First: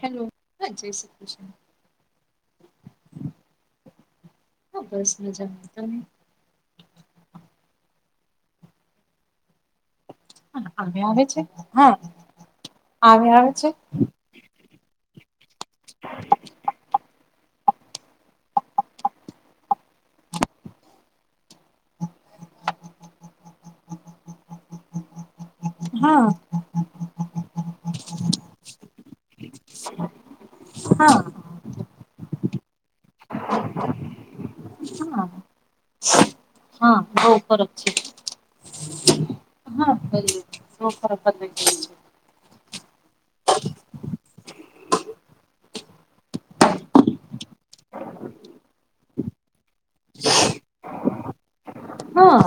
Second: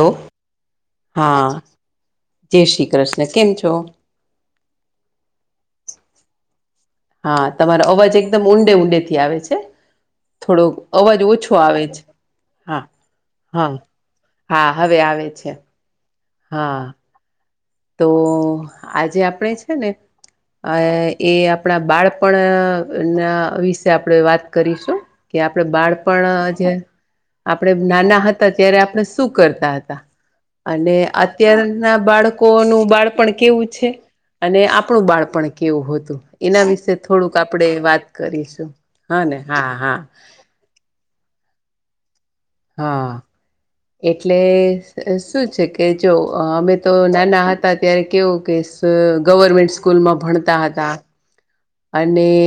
Hello હા જય. હા કૃષ્ણ જય શ્રી કૃષ્ણ કેમ છો. હા બસ મજામાં તમે. હા તમારો અવાજ એકદમ ઊંડે ઊંડે થી આવે છે. થોડોક હા આવે અવાજ આવે છે ઓછો આવે જ હા હા આવે આવે છે હા હા હવે આવે છે. હા. તો આજે આપણે છે ને. અ એ આપણા બાળપણના વિશે આપણે વાત કરીશું. કે આપડે હા બાળપણ જે. આપણે નાના હતા ત્યારે આપણે શું કરતા હતા અને. હા ના બાળક. લોકો નું બાળપણ કેવું છે અને આપણું હા બાળપણ કેવું હતું. એના વિશે હા બહુ થોડુંક આપણે ફરક છે વાત કરીશું હા ને હા હા. સૂપર ઉપ છે. હા. એટલે શું છે કે જો અમે તો નાના હતા ત્યારે કેવું કે. ગવર્મેન્ટ સ્કૂલમાં ભણતા હતા. અને. હા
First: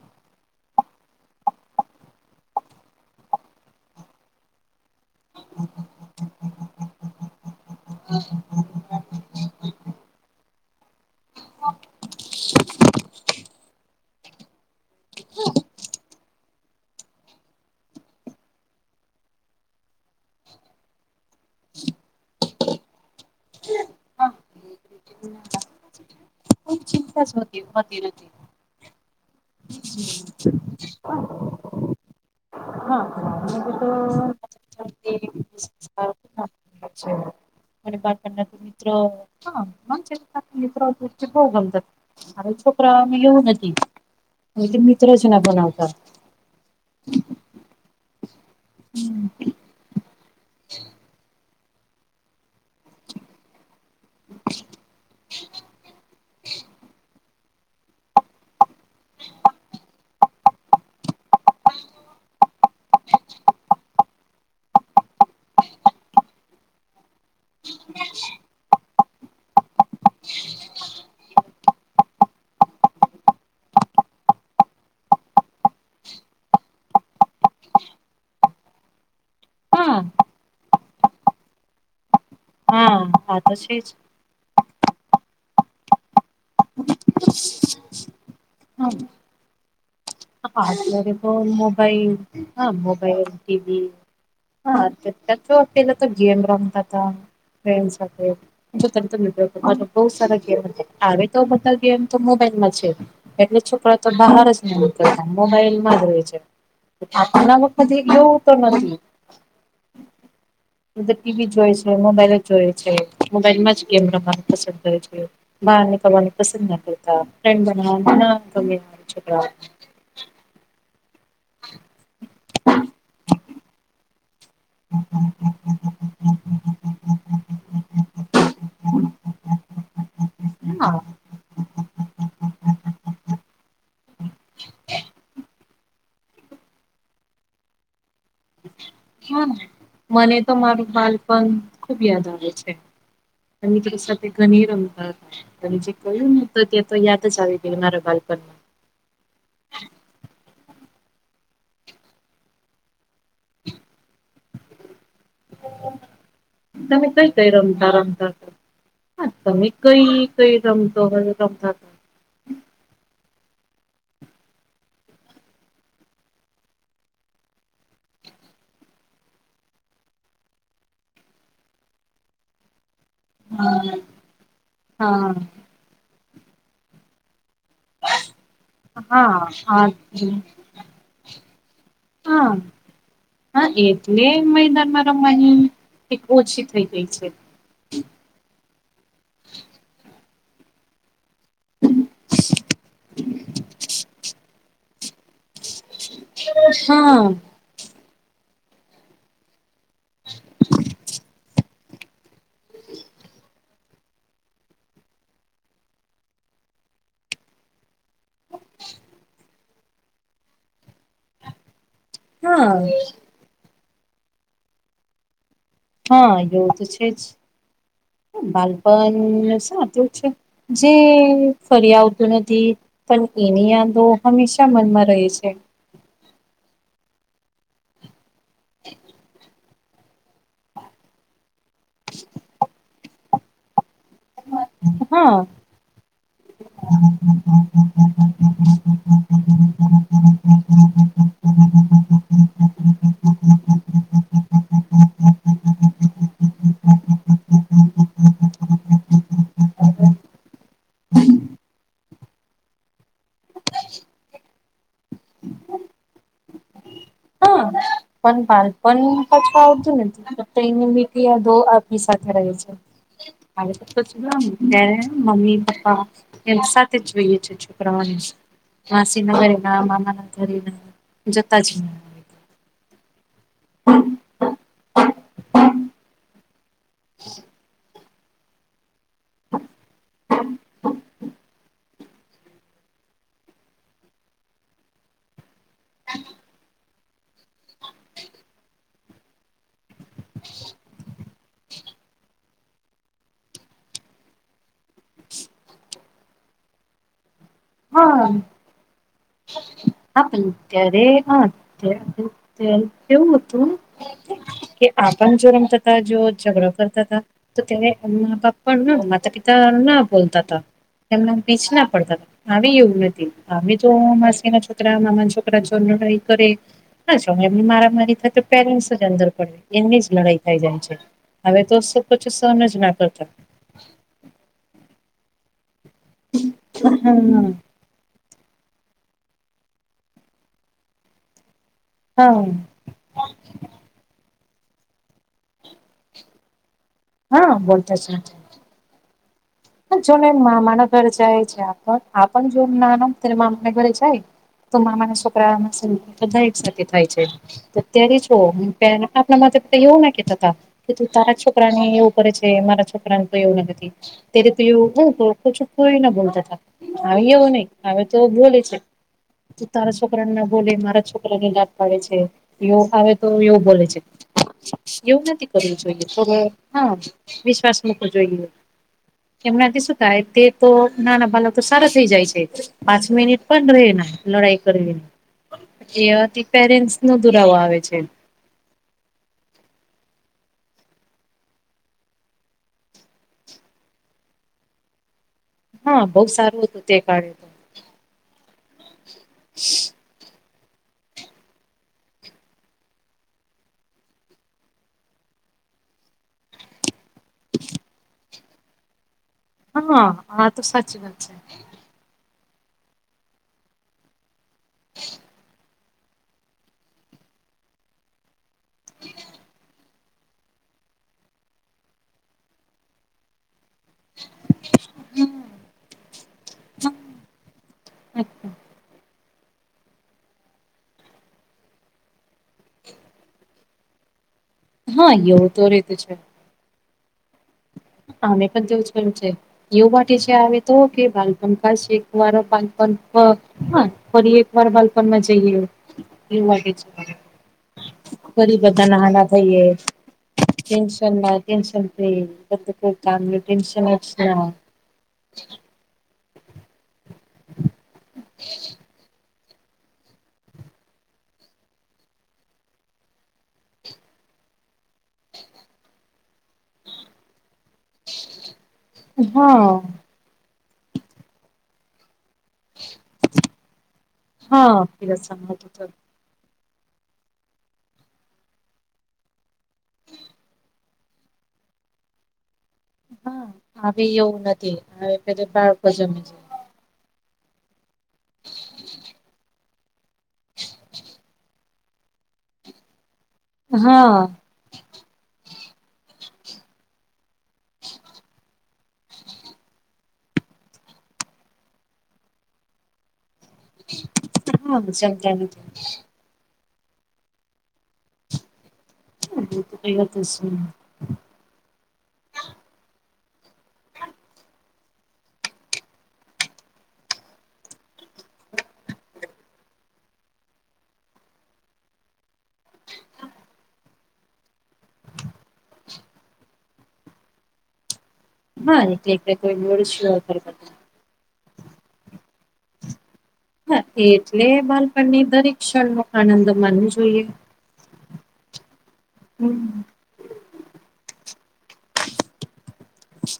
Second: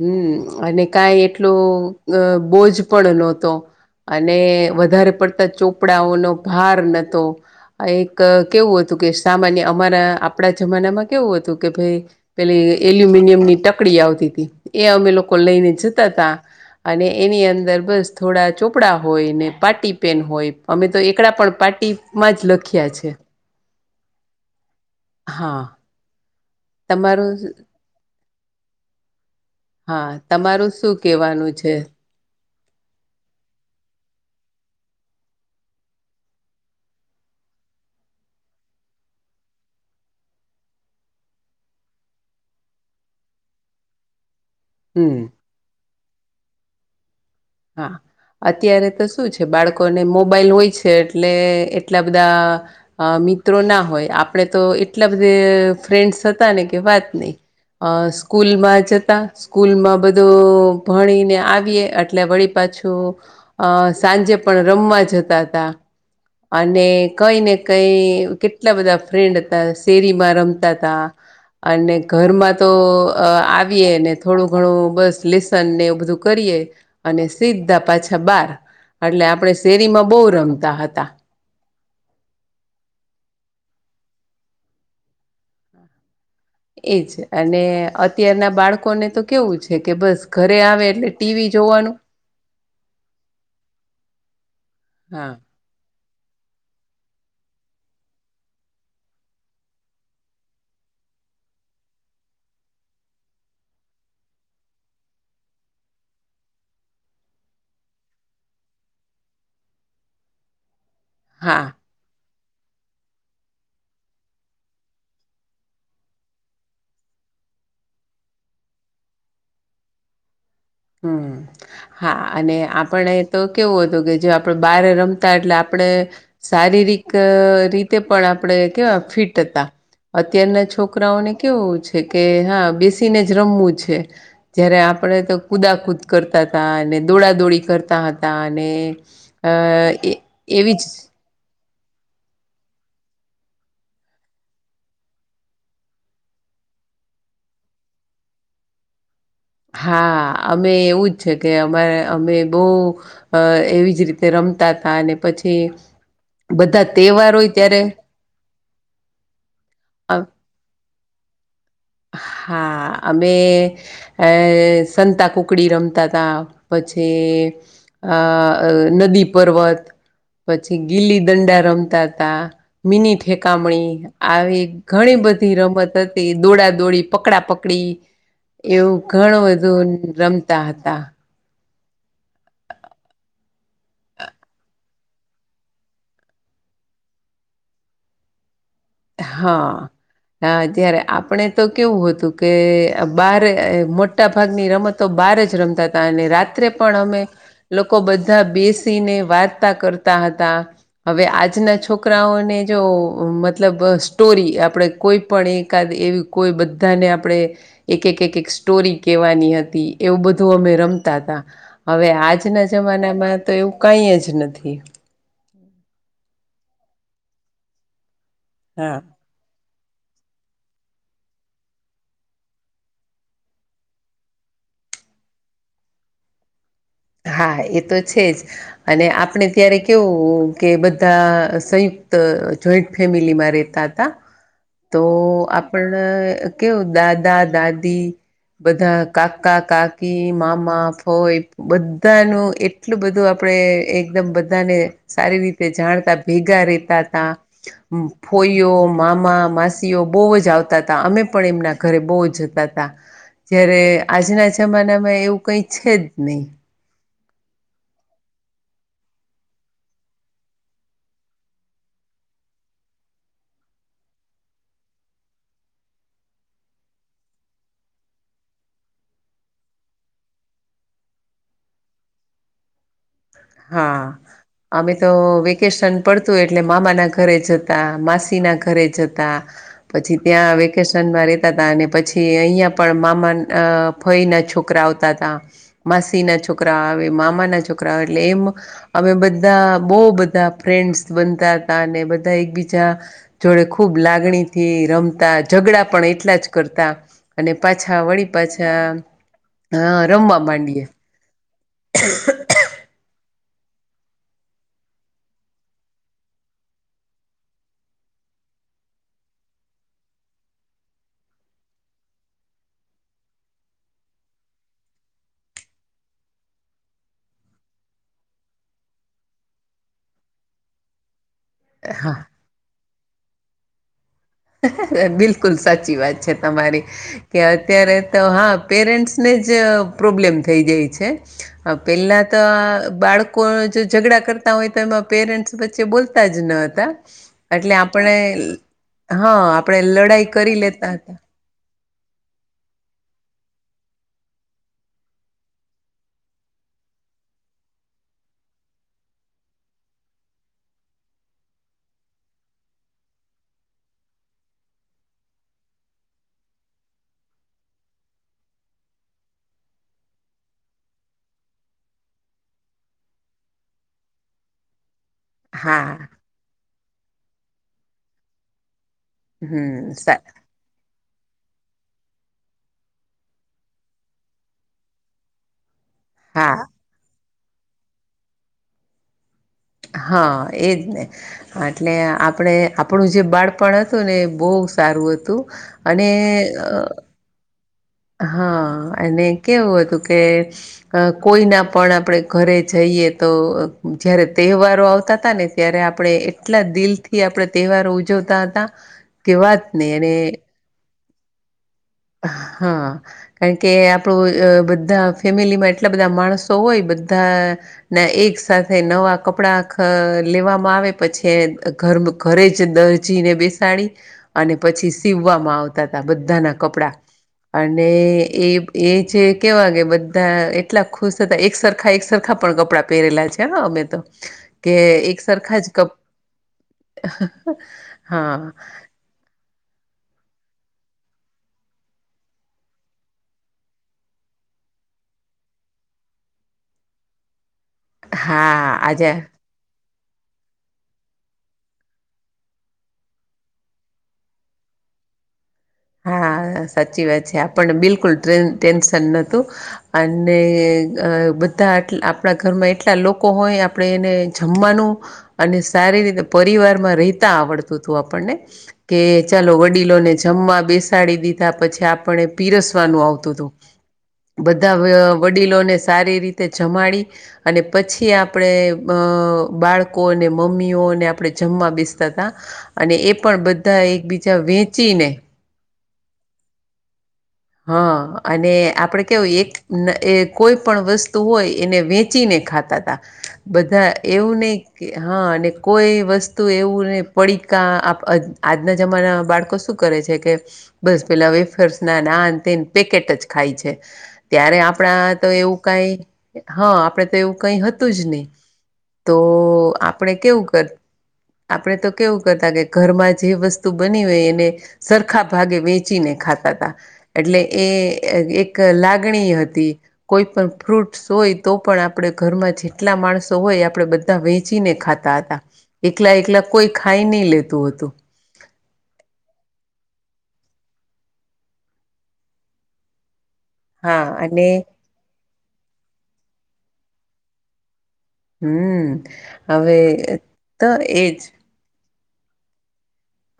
હમ અને કાઈ એટલોું બોજ પણ નહતો. અને વધારે પડતા ચોપડાઓનો ભાર નતો. આ એક કેવું હતું કે સામાન્ય અમારા આપણા જમાનામાં કેવું હતું કે ભાઈ. પેલી એલ્યુમિનિયમ ની ટકડી આવતી હતી એ અમે લોકો લઈને જતા હતાા. અને એની અંદર બસ થોડા ચોપડા હોય ને પાટી પેન હોય. અમે તો એકળ પણ પાર્ટીમાં જ લખ્યા છે. હા. કો ચિંતા તમારું જતી હોતી નથી. હા તમારું શું કેવાનું છે. હા એ તો. અ. હ છે. અને બાપણના તો મિત્ર હ મિત્રો ભો ઘલ. મારે છોકરા લવું નથી અને મિત્ર હમ જ ના બનાવતા. હા અત્યારે તો શું છે બાળકોને મોબાઈલ હોય છે. એટલે એટલા બધા. અ મિત્રો ના હોય આપણે તો એટલા બધા ફ્રેન્ડસ હતા ને કે વાત નહી. અ સ્કૂલમાં જતા સ્કૂલમાં બધો ભણીને આવીએ. એટલે વળી પાછું અ સાંજે પણ રમવા જતા હતા. અને કઈ ને કઈ કેટલા બધા ફ્રેન્ડ હતા શેરીમાં રમતા હતા. અને ઘરમાં તો આવીએ ને થોડું ઘણું બસ લેસન ને એવું બધું કરીએ. અને સીધા પાછા બાર એટલે આપણે હા શેરીમાં બહુ રમતા હતા. હમ. હા તછી જ. એજ અને અત્યારના બાળકોને તો કેવું છે કે, બસ. ઘરે હા આવે એટલે અત્યારે તો ટીવી જોવાનું. મોબાઈલ હા મોબાઈલ ટીવી હા. હા પેલા તો ગેમ રમતા હતા ફ સાથે જો તમે મ બ સારા ગેમ હ તો બધા ગેમ તો મોબાઈલમાં છે એટલે છોકરા તો બહાર જ મોબાઈલ માં જ રહે છે આપણામાં કધ એવું તો નથી [unintelligible] બધ ટીવી હા જોએ છે મોબાઈલ જ જોએ છે મોબાઈલમાં જ ગેમ ર પસંદ કરે છે બહાર ની કરની પસંદ ના કરતા ફન્ બ [unintelligible] હમ હા અને આપણે તો કેવું હતું કે જે આપડ બારે રમતા એટલે આપણે શારીરિક રીતે પણ આપણે કેવા ફિટ હતા અત્યારના હા છોકરાઓને કેવું છે કે હા બેસીને જ રમવું છે જય્યારે આપણે તો કુદાકુદ કરતા હતા અને દોડાદોડી કરતા હતા અને અ એ એવી જ પણ ખુબ યાદ આવે છેની તર સાથે ઘણી રમદાર અને જે ક્યું તો તે તો યાદ જ આવી ગય મારા બાલપણમાં હા અમે એવું જ છે કે અમારે અમે બહુ અ એવી જ રીતે રમતા હતાા અને પછી બધા તમે તહેવાર કઈ કઈ હોય ત્યારે રમતા રમતા તો હા તમે અ, કઈ કઈ રમતો હ રમતા હા અમે એ સંતા કુકડી રમતા હતા પછી અ નદી પર્વત પછી ગીલી દંડા રમતા હતા મિની હા ઠેકામણી આવી ઘણી હા બધી રમત હતી દોડા દોડી પકડા પકડી એવું ઘણું હા બધું રમતા હતા હા હા એટલે મેૈદાનમાં ની એક ઓછી થઈ ગઈ છે હા હ અત્યારે આપ આપણે તો કેવું હતું કે બાર મોટા ભાગની રમતો બાર જ રમતા અને રાત્રે પણ અમે હા લોકો બધા બેસીને વાત કરતા હતા હ આજના છોકરાઓને જો મતલબ સ્ટોરી આપણે કોઈ પણ એકાદ એવી કોઈ બધાને આપણે એક એક એક એક સ્ટોરી કેહેવાની હતી એવું બધું અમે રમતા હતા હવે આજના હા જમાનામાં તો એવું કંઈ જ નથી હા એવું તો છે જ હા બાળપણ સાતું છે જે ફરી આવતું નથી પણ એની યાદો હંમેશા મનમાં રહે છે હા એ તો છે જ અને આપણે ત્યારે કેવું કે બધા સંયુક્ત જોઈન્ટ ફેમિલીમાં રહેતા હતા તો હા આપણ કેવું દાદા દાદી બધા કાકા કાકી મામા ફોય બધાનું એટલું બધું આપડે એકદમ બધાને સારી રીતે તે જાણતા ભેગા રેતા હતા ફોઈઓ મામા માસીઓ બહુ જ આવતા હતા અમે પણ એમના ઘરે બહુ જતા હતા જ્યારે આજના જમાનામાં એવું કઈ છે જ નહીિ હા પણ બાલપણ પાચવા આવતું નથી એને મીઠી આ ધો આપણી સાથે રહે છે મારે તોછ મમ્મી પપ્પા એમ સાથે જ જોઈએ છે છોકરાઓ માસી નારે ના મામા ના ઘરે ના જતા જ હા અમે તો વેકેશન પડતું એટલે મામા ના ઘરે જતા માસી ના ઘરે જતા પછી ત્યાં વેકેશનમાં રેતા હતાા અને પછી થી અહિયાયાં પણ મામા ફય ના છોકરા આવતા હતા માસી ના છોકરા આવે મામા ના છોકરા આવે એટલે એમ અમે બધા બહુ બધા ફ્રેન્ડસ બનતા હતા અને બધા એકબીજા જોડે ખૂબ લાગણીથી રમતા ઝઘડા પણ એટલા જ કરતા અને પાછા વળી પાછા હા રમવા પણ માંડીએ અત્યારે હા અ્યારે અત્યારે કેવું હતું કે આપણ જો રમતા હતા જો ઝઘડો કરતા હતા તો ત્યારે મા બાપ પણ માતા પિતા ના બોલતા હતા એમને પીચ ના પડતા આવી એવું હતી આવી તો માસી છોકરા મામા છોકરા જોો લડાઈ કરે ના એમની મારામારી થાય તો પેરેન્ટસ જ અંદર પડે એમની જ લડાઈ થઈ જાય છે હવે તોસો હા પચીસોને જ ના કરતા બિલકુલ સાચી વાત છે તમારી કે હા અત્યારે તો હા પેરેન્ટ્સને જ પ્રોબ્લેમ થઈ જાય છે પહેલાં હા તો બાળક કો જો ઝઘડા કરતા હોય તો એમાં પેરેન્ટ્સ વચ્ચે બોલતા જ ન હતા હા એટલે આપણે હા આપણે લડાઈ જોને કરી મામાના લેતા ઘરે હતા જાય છે આપણ જો ના ના તને મામાના ઘરે જાય તો મામાના છોકરા સ બધા એક સાથે થાય છે અત્યારે છ આપણા માતા પિતા એવું ના કેતાતા કે તું તારા છોકરાને એવું કરે છે મારા છોકરાને તો એવું લાગે ત્યારે તું પ્રચું કરી ના બતા થા અવ નહી અ તો બ છે તું તારા છોકરાને ના બોલે મારા છોકરાને લાટ પાડે છે એવ આવે તો એવું બોલે છે એવું નથી કરવું હા જોઈએ હા વિશ્વાસ મૂકવો જોઈએ કેમનાથી હમ શું સા થાય તે તો નાના ભલા તો સારા થઈ જાય છે પાંચ મિનિટ પણ રહેને લડાઈ કરવી એથી હા પેરેન્ટ્સ નો દુરાવો આવે છે હા એજ ને એટલે આપણે આપણું જે બાળપણ હતું ને એ બહુ સારું હતું હા અને બહુ સારું અ હતું તે કાળે તો હા અને કેવું હતું કે અ કોઈના પણ આપણે ઘરે જઈએ તો જયારે તહેવારો આવતા હતાા ને ત્યારે આપણે એટલા દિલ થી આપણે તહેવારો ઉજવતા હતા કે વાત નહી હા અને હા તો સાચી વાત છે હા કારણ કે આપણું બધા ફેમિલીમાં એટલા બધા માણસો હોય બધા ના એક સાથે નવા કપડાં લેવામાં આવે પછી ઘર ઘરે જ દરજીને બેસ સા અને પછી સીવવામાં આવતા ત બધાના કપડા અને એ જે કેવા કેે બધા એટલા ખુશ થતા એક સરખા એક સરખા પણ કપડાં પહેરેલા છે ને અમે તો કે હા એક એવું સરખા તો જ ક રીત છે અમે હા પણ તેવું જ એવું માટે છે આવે તો કે બાલપં ખ શેકવાનો પાલપ હા ફરી એક વાર બાલપણમાં જઈએ એવું વાગે છે ફરી હા બધા આજે નાના થઈએ ટનસન ટસન ફ ટશન હા સાચી વાત છે આપણને બિલકુલ ટેન્શન નોતું અને અ બધા આપણા ઘરમાં એટલા લોકો હોય આપડે એને જમવાનું અને સારી રીતે પરિવાર માં રહેતા આવડતું હતું આપણને કે ચાલો હા વડીલોને જમવા બેસાડી દીધા પછી આપને પીરસવાનું આવતું હતું હા બધા પીરસવામાં આવતું વડીલોને હતું સારી રીતે જમાડી અને પછી આપણે અ બાળકો અને મમ્મીઓને આપણે જમવા બેસતા હતા અને એ પણ બધા એકબીજા વેચીને કે પાર હજ હા અને આપણે કેવય એક એ કોઈ પણ વસ્તુ હોય એને વેચીને ખાતા બધા હા એવું નહી કે હા અને કોઈ વસ્તુ એવું નને પડીિકા આપ આજના જમાના બાળકો શું કરે છે કે બસ પેલા વેફર્સ ના નાન તે પેકેટ જ ખાય છે ત્યારે હા આપણા તો જમતા એવું નથી કઈ હા આપડે તો એવું કઈ હતું જ નહી તો આપણે કેવું કર આપણે તો કેવું કરતા કે ઘરમાં જે વસ્તુ બની હોય એને સરખા ભાગે વેચીને ખાતા હતા એટલે એ એક લાગણી હતી કોઈ પણ ફ્રૂટસ હોય તો પણ આપણે ઘરમાં જેટલા માણસો હોય આપણેે બધા વેચીને ખાતા એકલા એકલા કોઈ ખાઈ નહી લેતું હતું. હા એટલે એલે કોઈ બોડર ના હા એટલે અને બાળપણની દરેક ક્ષણ ન આનંદ માનવો જોઈએ. હમ હવે તો એજ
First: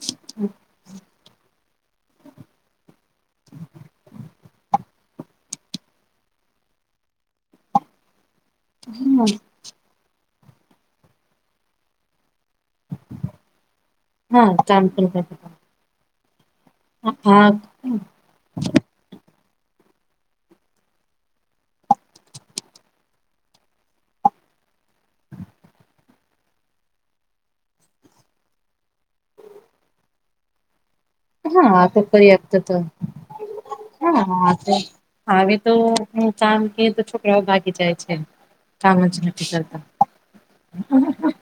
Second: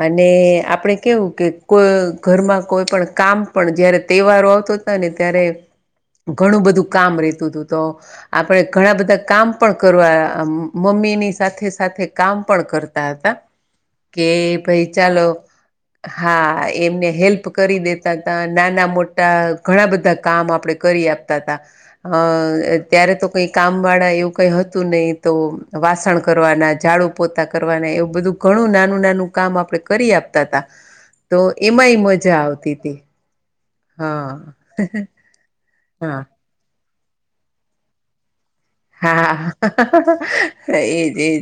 અને આપણે કેવું કે કોઈ ઘરમાં કોઈ પણ કામ પણ જયારે તહેવારો આવતો હતા ને ત્યારે ઘણું બધું કામ રેતું હતું તો આપડે ઘણા બધા કામ પણ કરવા મમ્મી ની સાથે સાથે કામ પણ કરતા હતા કે હા કામ ભાઈ ચાલો હા એમને હેલ્પ હા કરી દેતા નાના મોટા ઘણા બધા કામ આપડણે કરી આપતા હતા. અ ત્યારે તો કઈ કામ વાળા એવું કઈ હતું નહીિ તો વાસણ કરવાના ઝાડુ પોતા કરવાના એવું બધું ઘણું નાનું નાનું કામ આપડણે કરી આપતા હતા. તો તો એમાંય મજા પર્યાપ્ત આવતી હતો હતી. હા હા તો હ તો હા હ કામ કે તો છોકરાઓ ભાગી જાય છે કામ જ હા નથી કરતા એજ એજ..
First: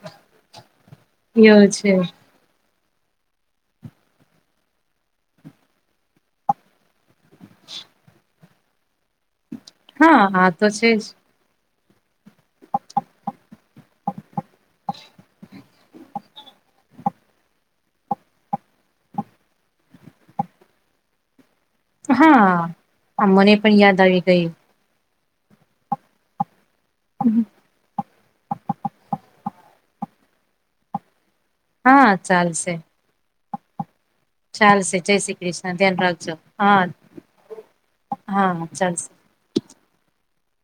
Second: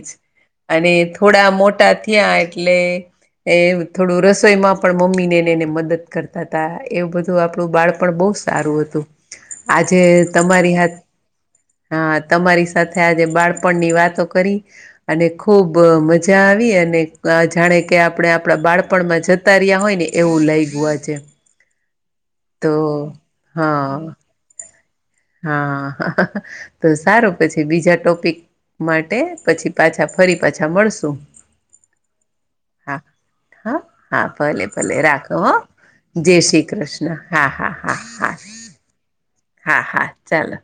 અને થોડા એવું મોટા છે થયા એટલે. એ થોડું રસોઈમાં પણ મમ્મી નેને એને મદદ કરતા હતાા એવું બધું તો આપણું બાળપણ બહુ સારું હતું આજે હા આ તો તમારી છે હાથ જ હ તમારી સાથે આજે બાળપણની વાતો કરી અને ખુબ મજા મજા આવી અને જાણે કે આપણે આપણા બાળપણમાં જતા રહ્યા હોય ને એવું લઈ ગયું આ છે. હા આ મને પણ યાદ હા આવી ગયું હા તો સારું પછી બીજા ટોપિક માટે પછી પાછા ફરી પાછા મળશુ હા ચાલશે હા હા ભલે ચાલશે ભલે જય રાખો શ્રી હો કૃષ્ણ ધ્યાન રાખજો જય શ્રી હા કૃષ્ણ હા હા હા હા. ચાન્સ હા હા ચાલો